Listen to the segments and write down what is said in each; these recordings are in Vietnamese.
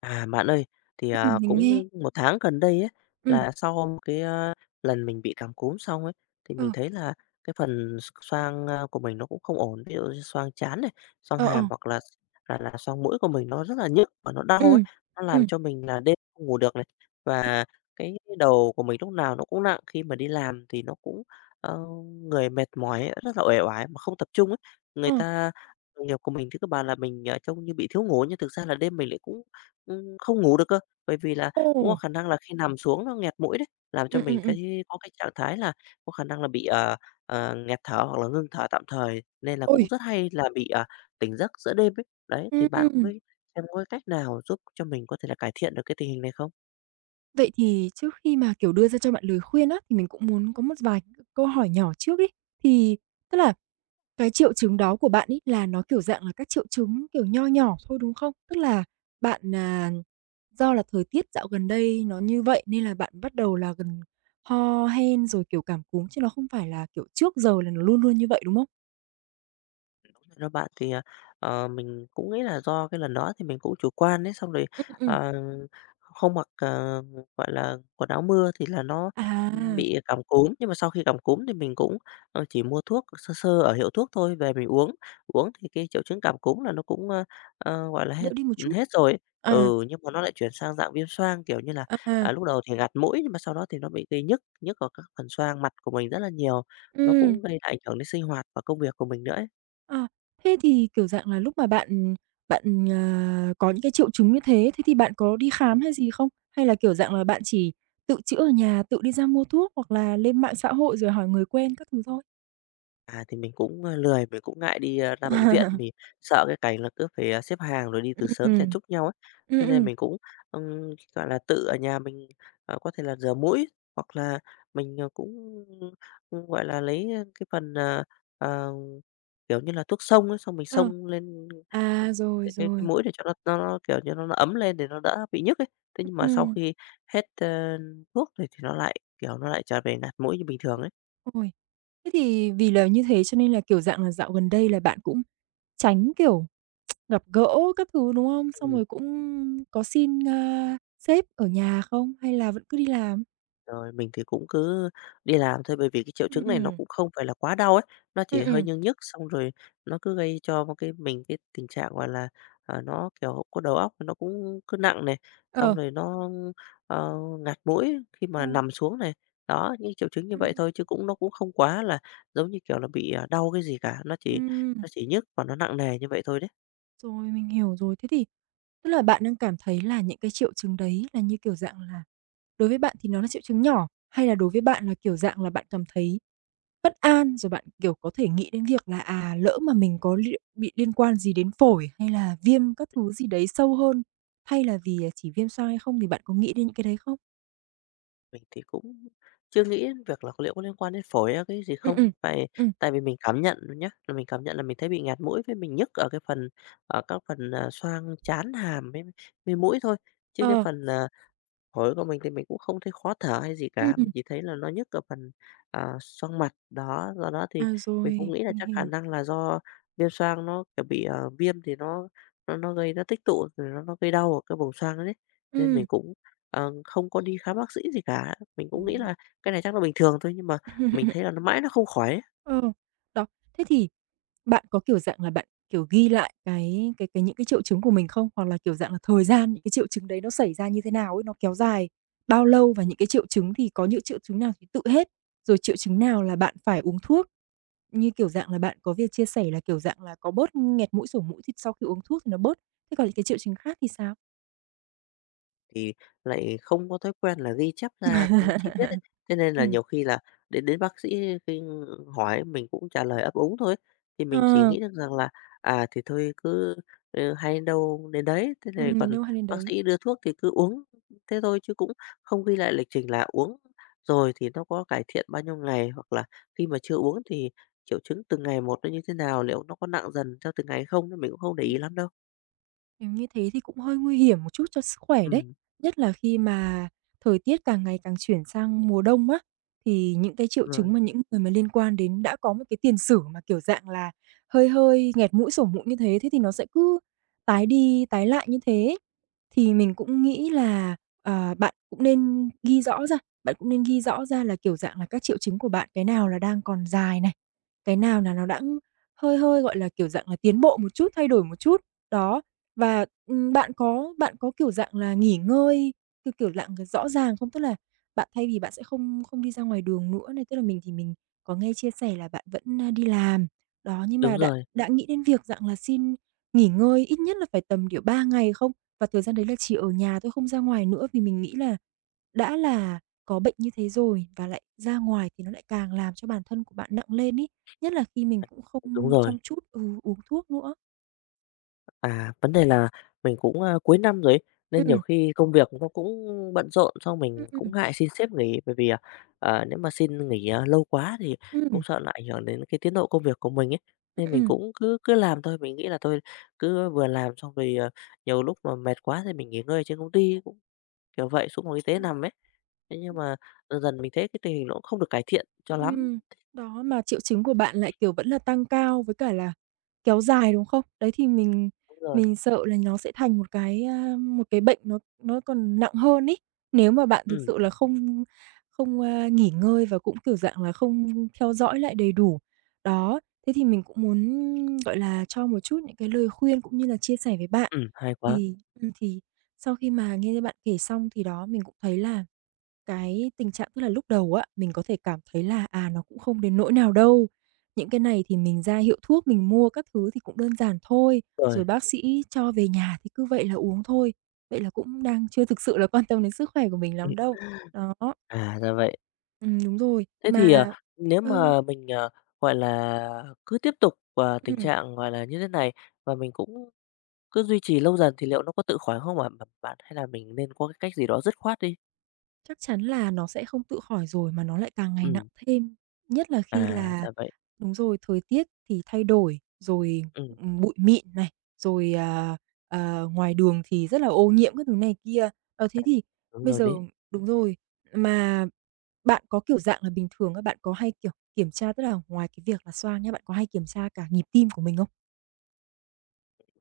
À, bạn ơi, thì, Mình nghe. cũng một tháng gần đây ấy, Ừm, là sau một cái, lần mình bị cảm cúm xong ấy, thì ờ, mình thấy là cái phần xoang, của mình nó cũng không ổn. Ví dụ như xoang trán này, xoang ờ, ờ, hàm hoặc là xoang mũi của mình nó rất là nhức và nó đau ấy, ừm, nó làm ừm, cho mình là đêm không ngủ được này. Và cái đầu của mình lúc nào nó cũng nặng, khi mà đi làm thì nó cũng, ờ, người mệt mỏi ấy, rất là uể oải mà không tập trung ấy. Người ờ, ta đồng nghiệp của mình thì các bạn là mình, trông như bị thiếu ngủ nhưng thực ra là đêm mình lại cũng không ngủ được cơ, bởi vì là cũng có ồ, khả năng là khi nằm xuống nó nghẹt mũi đấy, làm cho mình ừm. cái có cái trạng thái là có khả năng là bị, nghẹt thở hoặc là ngưng thở tạm thời, nên là Ôi, cũng rất hay là bị, tỉnh giấc giữa đêm ấy. Đấy, thì bạn có ừm, cái xem có cái cách nào giúp cho mình có thể là cải thiện được cái tình hình này không? vậy thì trước khi mà, kiểu, đưa ra cho bạn lời khuyên á, thì mình cũng muốn có một vài câu hỏi nhỏ trước ấy. Thì tức là cái triệu chứng đó của bạn ấy là nó, kiểu, dạng là các triệu chứng, kiểu, nho nhỏ thôi, đúng không? Tức là bạn, à, do là thời tiết dạo gần đây nó như vậy nên là bạn bắt đầu là gần ho hen rồi, kiểu, cảm cúm chứ nó không phải là, kiểu, trước giờ là nó luôn luôn như vậy, đúng không? Hello bạn, thì, mình cũng nghĩ là do cái lần đó thì mình cũng chủ quan đấy xong rồi, Ừm, ừm, ờ, không mặc, gọi là, quần áo mưa thì là nó, à. bị cảm cúm. Nhưng mà sau khi cảm cúm thì mình cũng, chỉ mua thuốc sơ sơ ở hiệu thuốc thôi, về mình uống, thì cái triệu chứng cảm cúm là nó cũng, gọi là, hết Đỡ đi một chút. hết rồi ấy. À, Ừ, nhưng mà nó lại chuyển sang dạng viêm xoang, kiểu như là, à, lúc đầu thì ngạt mũi, nhưng mà sau đó thì nó bị gây nhức ở các phần xoang mặt của mình rất là nhiều, nó ừm, cũng gây ảnh hưởng đến sinh hoạt và công việc của mình nữa ấy. à, thế thì, kiểu dạng là, lúc mà bạn bạn, ờ, có những cái triệu chứng như thế, thế thì bạn có đi Ừ. khám hay gì không? Hay là, kiểu dạng là, bạn chỉ tự chữa ở nhà, tự đi ra mua thuốc hoặc là lên mạng xã hội rồi hỏi người quen các thứ thôi? À, thì mình cũng, lười, mình cũng ngại đi, ra bệnh viện, mình sợ cái cảnh là cứ phải, xếp hàng rồi đi À, từ sớm chen ừm, chúc nhau ấy. ừm, Thế nên ừm, mình cũng, ừm, gọi là, tự ở nhà mình, có thể là rửa mũi, hoặc là mình, cũng, gọi là, lấy, cái phần, ờ, kiểu như là, thuốc xông ấy, xong mình ờ. xông lên, ừm, À, rồi, cái rồi, mũi để cho nó, kiểu như, nó ấm lên để nó đỡ bị nhức ấy. Thế nhưng mà sau ừm. khi hết, thuốc thì nó lại, kiểu, nó lại trở về ngạt mũi như bình thường ấy. Ôi, thế thì vì là như thế cho nên là, kiểu dạng là, dạo gần đây là bạn cũng tránh, kiểu, gặp gỡ các thứ, đúng không? Xong Ừm. rồi cũng có xin, sếp ở nhà không hay là vẫn cứ đi làm? Rồi, mình thì cũng cứ đi làm thôi, bởi vì cái triệu chứng này nó Ừm, cũng không phải là quá đau ấy, nó ừ chỉ hơi nhức, xong rồi nó cứ gây cho một cái mình cái tình trạng, gọi là, nó, kiểu, có đầu óc nó cũng cứ nặng này, xong ờ. rồi nó, ờ, ngạt mũi khi mà Ôi, nằm xuống này. Đó, những triệu chứng như vậy ừm, thôi chứ cũng nó cũng không quá là giống như, kiểu là, bị, đau cái gì cả, nó chỉ ừm, nhức và nó nặng nề như vậy thôi đấy. rồi, mình hiểu rồi. Thế thì tức là bạn đang cảm thấy là những cái triệu chứng đấy là như kiểu dạng là đối với bạn thì nó là triệu chứng nhỏ hay là đối với bạn là, kiểu dạng là, bạn cảm thấy bất an, rồi bạn, kiểu, có thể nghĩ đến việc là, lỡ mà mình có liệu bị liên quan gì đến phổi hay là viêm các thứ gì đấy sâu hơn, hay là vì, chỉ viêm xoang hay không thì bạn có nghĩ đến những cái đấy không? Mình thì cũng chưa nghĩ đến việc là liệu có liên quan đến phổi hay cái gì Ừ, không, ừ, tại ừ, tại vì mình cảm nhận nhé là mình cảm nhận là mình thấy bị ngạt mũi với mình nhức ở các phần, xoang trán, hàm với mũi thôi, chứ cái ờ, phần, phổi của mình thì mình cũng không thấy khó thở hay gì ừ, cả, ừ. mình chỉ thấy là nó nhức ở phần, xoang mặt. Đó, do đó thì À, mình rồi, cũng nghĩ là mình chắc khả hiểu. năng là do viêm xoang nó, kiểu, bị, viêm thì nó tích tụ rồi nó gây đau ở cái vùng xoang đấy. Nên Ừ, mình cũng, không có đi khám bác sĩ gì cả. Mình cũng nghĩ rồi. là cái này chắc là bình thường thôi, nhưng mà mình thấy là nó mãi nó không khỏi ấy. Ờ, đó. Thế thì bạn có, kiểu dạng là, bạn, kiểu, ghi lại cái những cái triệu chứng của mình không? Hoặc là, kiểu dạng là, thời gian những cái triệu chứng đấy nó xảy ra như thế nào ấy? Nó kéo dài bao lâu? Và những cái triệu chứng thì có những triệu chứng nào thì tự hết, rồi triệu chứng nào là bạn phải uống thuốc? Như, kiểu dạng là, bạn có việc chia sẻ là, kiểu dạng là, có bớt nghẹt mũi, sổ mũi thì sau khi uống thuốc thì nó bớt. Thế còn những cái triệu chứng khác thì sao? Thì lại không có thói quen là ghi chép ra, chi tiết ấy. Thế nên là Ừm. nhiều khi là đến đến bác sĩ khi hỏi mình cũng trả lời ấp úng thôi. Thì Ờ, mình chỉ nghĩ được rằng là, thì thôi cứ, hay đâu đến đấy, thế này đến còn đâu hay đến bác đấy. sĩ đưa thuốc thì cứ uống thế thôi, chứ cũng không ghi lại lịch trình là uống rồi thì nó có cải thiện bao nhiêu ngày, hoặc là khi mà chưa uống thì triệu chứng từng ngày một nó như thế nào, liệu nó có nặng dần theo từng ngày không, thì mình cũng không để ý lắm đâu. Nếu như thế thì cũng hơi nguy hiểm một chút cho sức khỏe đấy, Ừm, nhất là khi mà thời tiết càng ngày càng chuyển sang mùa đông á, thì những cái đúng triệu chứng rồi. mà những người mà liên quan đến đã có một cái tiền sử mà, kiểu dạng là, hơi hơi nghẹt mũi, sổ mũi như thế, thế thì nó sẽ cứ tái đi tái lại như thế. Thì mình cũng nghĩ là, bạn cũng nên ghi rõ ra, bạn cũng nên ghi rõ ra là, kiểu dạng là, các triệu chứng của bạn cái nào là đang còn dài này, cái nào là nó đã hơi hơi, gọi là, kiểu dạng là, tiến bộ một chút, thay đổi một chút, đó. Và, bạn có, kiểu dạng là, nghỉ ngơi, theo kiểu dạng rõ ràng không? Tức là bạn thay vì bạn sẽ không không đi ra ngoài đường nữa này, tức là mình thì mình có nghe chia sẻ là bạn vẫn, đi làm. Đó, nhưng Đúng mà đã rồi, đã nghĩ đến việc dạng là xin nghỉ ngơi ít nhất là phải tầm, kiểu, 3 ngày không? Và thời gian đấy là chỉ ở nhà thôi, không ra ngoài nữa vì mình nghĩ là đã là có bệnh như thế rồi và lại ra ngoài thì nó lại càng làm cho bản thân của bạn nặng lên ấy, nhất là khi mình cũng đúng không rồi. chăm chút uống thuốc nữa. À, vấn đề là mình cũng, cuối năm rồi ấy, nên nhiều Ừm, khi công việc nó cũng bận rộn, xong mình ừm, cũng ừm, ngại xin sếp nghỉ, bởi vì, nếu mà xin nghỉ, lâu quá thì cũng ừm. sợ nó ảnh hưởng đến cái tiến độ công việc của mình ấy. Nên Ừm, mình ừm. cũng cứ cứ làm thôi, mình nghĩ là thôi cứ vừa làm xong rồi, nhiều lúc mà mệt quá thì mình nghỉ ngơi trên công ty, cũng kiểu vậy, xuống phòng y tế Ừm, nằm ấy. Thế nhưng mà dần dần mình thấy cái tình hình nó cũng không được cải thiện cho lắm. đó, mà triệu chứng của bạn lại, kiểu, vẫn là tăng cao với cả là kéo dài, đúng không? Đấy, thì mình Đúng rồi. mình sợ là nó sẽ thành một cái, một cái bệnh nó còn nặng hơn ấy, nếu mà bạn thực Ừm, sự là không không, a, nghỉ ngơi và cũng, kiểu dạng là, không theo dõi lại đầy đủ. Đó, thế thì mình cũng muốn, gọi là, cho một chút những cái lời khuyên cũng như là chia sẻ với bạn. Hay quá. Thì sau khi mà nghe bạn kể xong thì đó, mình cũng thấy là cái tình trạng tức là lúc đầu á, mình có thể cảm thấy là, nó cũng không đến nỗi nào đâu. Những cái này thì mình ra hiệu thuốc mình mua các thứ thì cũng đơn giản thôi, Rồi. rồi bác sĩ cho về nhà thì cứ vậy là uống thôi. Vậy là cũng đang chưa thực sự là quan tâm đến sức khỏe của mình Ừm, lắm đâu. Đó, à, ra vậy. Đúng rồi. Thế thì, Mà nếu ơi mà mình, gọi là, cứ tiếp tục, tình ừm. trạng, gọi là, như thế này và mình cũng cứ duy trì lâu dần thì liệu nó có tự khỏi không ạ? Bạn? Hay là mình nên có cái cách gì đó dứt khoát đi? Chắc chắn là nó sẽ không tự khỏi rồi, mà nó lại càng ngày nặng Ừm, thêm, nhất là à, khi là ra vậy. đúng rồi, thời tiết thì thay đổi, rồi, Ừm, bụi mịn này, rồi, ngoài đường thì rất là ô nhiễm các thứ này kia. Ờ, thế thì đúng bây rồi giờ đấy. đúng rồi, mà bạn có, kiểu, dạng là bình thường các bạn có hay, kiểu, kiểm tra tức là ngoài cái việc là xoang nhá, bạn có hay kiểm tra cả nhịp tim của mình không?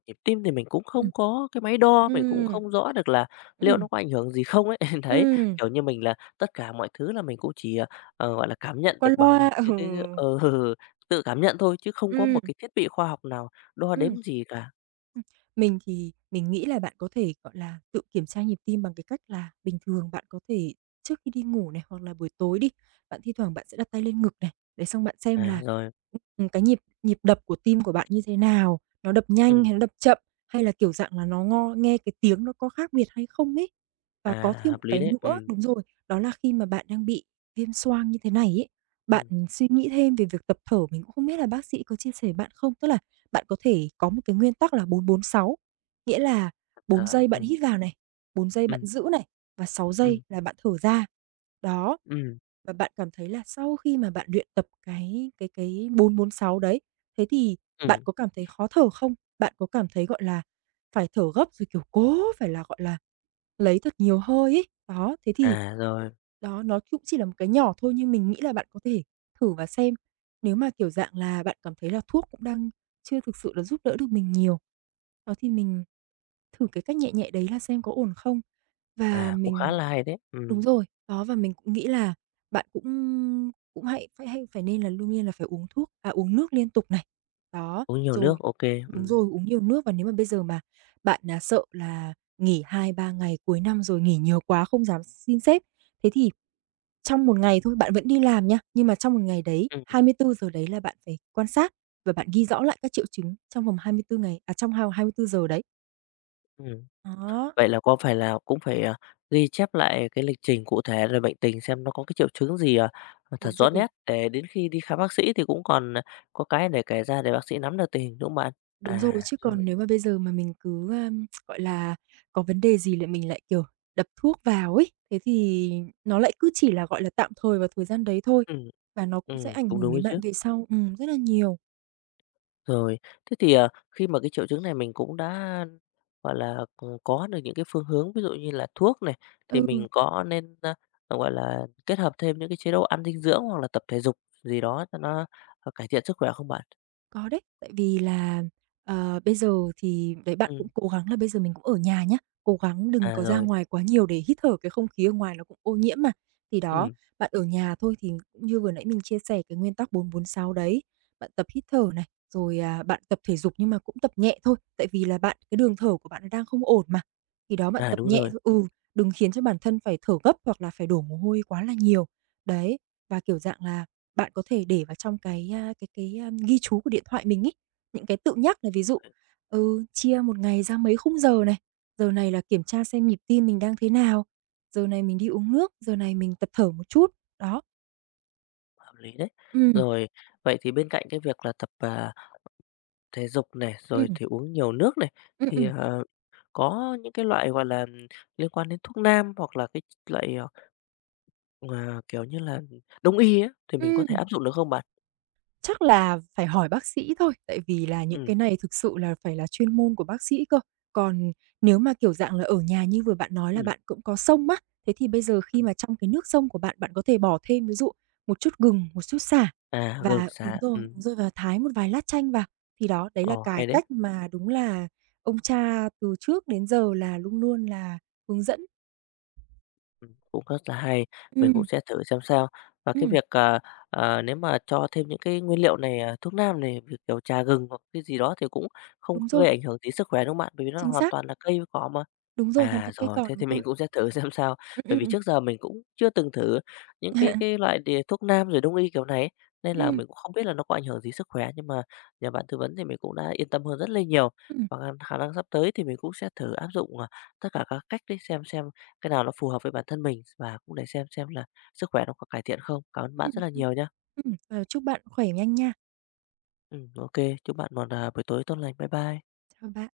Nhịp tim thì mình cũng Ừm, không có cái máy đo, mình cũng ừm, không rõ được là liệu ừm, nó có ảnh hưởng gì không ấy. Đấy, ừm, kiểu như mình là tất cả mọi thứ là mình cũng chỉ, gọi là, cảm nhận qua được bằng loa, bằng cái ừ, cái tự cảm nhận thôi chứ không có một ừm, cái thiết bị khoa học nào đo đếm ừm. gì cả. Ừm, mình thì mình nghĩ là bạn có thể, gọi là, tự kiểm tra nhịp tim bằng cái cách là bình thường bạn có thể trước khi đi ngủ này, hoặc là buổi tối đi, bạn thi thoảng bạn sẽ đặt tay lên ngực này, để xong bạn xem À, là, rồi. Cái nhịp nhịp đập của tim của bạn như thế nào, nó đập nhanh Ừm, hay nó đập chậm, hay là, kiểu dạng là, nó ngo nghe cái tiếng nó có khác biệt hay không ấy. Và có à, thêm một hợp lý cái đấy. nữa Ừm, đúng rồi, đó là khi mà bạn đang bị viêm xoang như thế này ấy, bạn ừm, suy nghĩ thêm về việc tập thở, mình cũng không biết là bác sĩ có chia sẻ bạn không? Tức là bạn có thể có một cái nguyên tắc là bốn bốn sáu, nghĩa là tập 4 thở. giây bạn Ừm, hít vào này, 4 giây bạn ừm, giữ này, và 6 giây ừm, là bạn thở ra. Đó, ừm, và bạn cảm thấy là sau khi mà bạn luyện tập cái bốn bốn sáu đấy, thế thì bạn ừm. có cảm thấy khó thở không? Bạn có cảm thấy, gọi là, phải thở gấp rồi, kiểu, cố phải là, gọi là, lấy thật nhiều hơi ấy. Đó, thế thì À, rồi. đó, nó cũng chỉ là một cái nhỏ thôi nhưng mình nghĩ là bạn có thể thử và xem. Nếu mà, kiểu dạng là, bạn cảm thấy là thuốc cũng đang chưa thực sự là giúp đỡ được mình nhiều, đó thì mình thử cái cách nhẹ nhẹ đấy là xem có ổn không. Và À, cũng khá mình là hay đấy. đúng Ừm, rồi, đó, và mình cũng nghĩ là bạn cũng cũng hãy phải hay phải nên là luôn nhiên là phải uống thuốc à, uống nước liên tục này. Đó, uống nhiều nước, rồi ô kê. đúng Ừm, rồi, uống nhiều nước và nếu mà bây giờ mà bạn, là sợ là nghỉ hai ba ngày cuối năm rồi nghỉ nhiều quá không dám xin sếp, thế thì trong một ngày thôi, bạn vẫn đi làm nha, nhưng mà trong một ngày đấy, ừm, 24 giờ đấy là bạn phải quan sát và bạn ghi rõ lại các triệu chứng trong vòng 24 ngày à, trong hai hai mươi 24 giờ đấy. ừm. Đó, Vậy là có phải là cũng phải, ghi chép lại cái lịch trình cụ thể rồi bệnh tình xem nó có cái triệu chứng gì, thật đúng rõ rồi, nét để đến khi đi khám bác sĩ thì cũng còn, có cái để kể ra để bác sĩ nắm được tình hình, đúng không bạn? đúng À, rồi, chứ còn rồi. nếu mà bây giờ mà mình cứ, gọi là, có vấn đề gì lại mình lại, kiểu, đập thuốc vào ấy, thế thì nó lại cứ chỉ là, gọi là, tạm thời vào thời gian đấy thôi, Ừm, và nó cũng sẽ ảnh cũng hưởng đúng ấy đến chứ. bạn về sau, rất là nhiều. Rồi, thế thì, khi mà cái triệu chứng này mình cũng đã, gọi là, có được những cái phương hướng, ví dụ như là thuốc này, thì Ừ. mình có nên, gọi là, kết hợp thêm những cái chế độ ăn dinh dưỡng hoặc là tập thể dục gì đó cho nó, cải thiện sức khỏe không bạn? Có đấy, tại vì là, ờ, bây giờ thì đấy, bạn Ừm, cũng cố gắng là bây giờ mình cũng ở nhà nhá, cố gắng đừng à, có ra rồi. ngoài quá nhiều để hít thở cái không khí ở ngoài nó cũng ô nhiễm mà. Thì đó, Ừm, bạn ở nhà thôi thì cũng như vừa nãy mình chia sẻ cái nguyên tắc bốn bốn sáu đấy, bạn tập hít thở này, rồi, bạn tập thể dục nhưng mà cũng tập nhẹ thôi, tại vì là bạn cái đường thở của bạn nó đang không ổn mà. Thì đó, bạn à, tập đúng nhẹ rồi, thôi, đừng khiến cho bản thân phải thở gấp hoặc là phải đổ mồ hôi quá là nhiều. Đấy, và, kiểu dạng là bạn có thể để vào trong cái, a, cái cái, a, ghi chú của điện thoại mình ấy, những cái tự nhắc là ví dụ, chia một ngày ra mấy khung giờ này là kiểm tra xem nhịp tim mình đang thế nào, giờ này mình đi uống nước, giờ này mình tập thở một chút. Đó. hợp lý đấy. Ừm, Rồi, vậy thì bên cạnh cái việc là tập, thể dục này, rồi ừm, thì uống nhiều nước này, ừm, thì, ừm, có những cái loại, gọi là, liên quan đến thuốc nam hoặc là cái loại, Ờ, kiểu như là, đông y á, thì mình có thể ừm. áp dụng được không bạn? Chắc là phải hỏi bác sĩ thôi, tại vì là những Ừm, cái này thực sự là phải là chuyên môn của bác sĩ cơ. Còn nếu mà, kiểu dạng là, ở nhà như vừa bạn nói là ừm, bạn cũng có xông á, thế thì bây giờ khi ừm. mà trong cái nước xông của bạn, bạn có thể bỏ thêm ví dụ một chút gừng, một chút sả À, gừng, và sả. Ừm, đúng rồi, và thái một vài lát chanh vào. Thì đó, đấy là ồ, cái hay đấy. cách mà đúng là ông cha từ trước đến giờ là luôn luôn là hướng dẫn. Ừm, cũng rất là hay, mình cũng Ừm, sẽ thử xem sao. Và cái ừm, việc, nếu mà cho thêm những cái nguyên liệu này, thuốc nam này, việc kiểu trà gừng hoặc cái gì đó thì cũng không đúng rồi, gây ảnh hưởng gì sức khỏe, đúng không bạn? Bởi vì nó chính hoàn xác, toàn là cây với cỏ mà. đúng rồi, hoàn À, toàn cây rồi, cỏ, thế đúng thì rồi. mình cũng sẽ thử xem sao. Ừm, Bởi ừm, vì ừm. trước giờ mình cũng chưa từng thử những cái loại thuốc nam rồi đông y kiểu này ấy, nên là Ừm, mình cũng không biết là nó có ảnh hưởng gì sức khỏe, nhưng mà nhờ bạn tư vấn thì mình cũng đã yên tâm hơn rất là nhiều. ừm, Và khả khả năng sắp tới thì mình cũng sẽ thử áp dụng, tất cả các cách đấy, xem cái nào nó phù hợp với bản thân mình và cũng để xem là sức khỏe nó có cải thiện không. Cảm ơn bạn rất ừm. là nhiều nhá. Và chúc bạn khỏe nhanh nha. Ô chúc bạn một, buổi tối tốt lành. Bye bye. Chào bạn.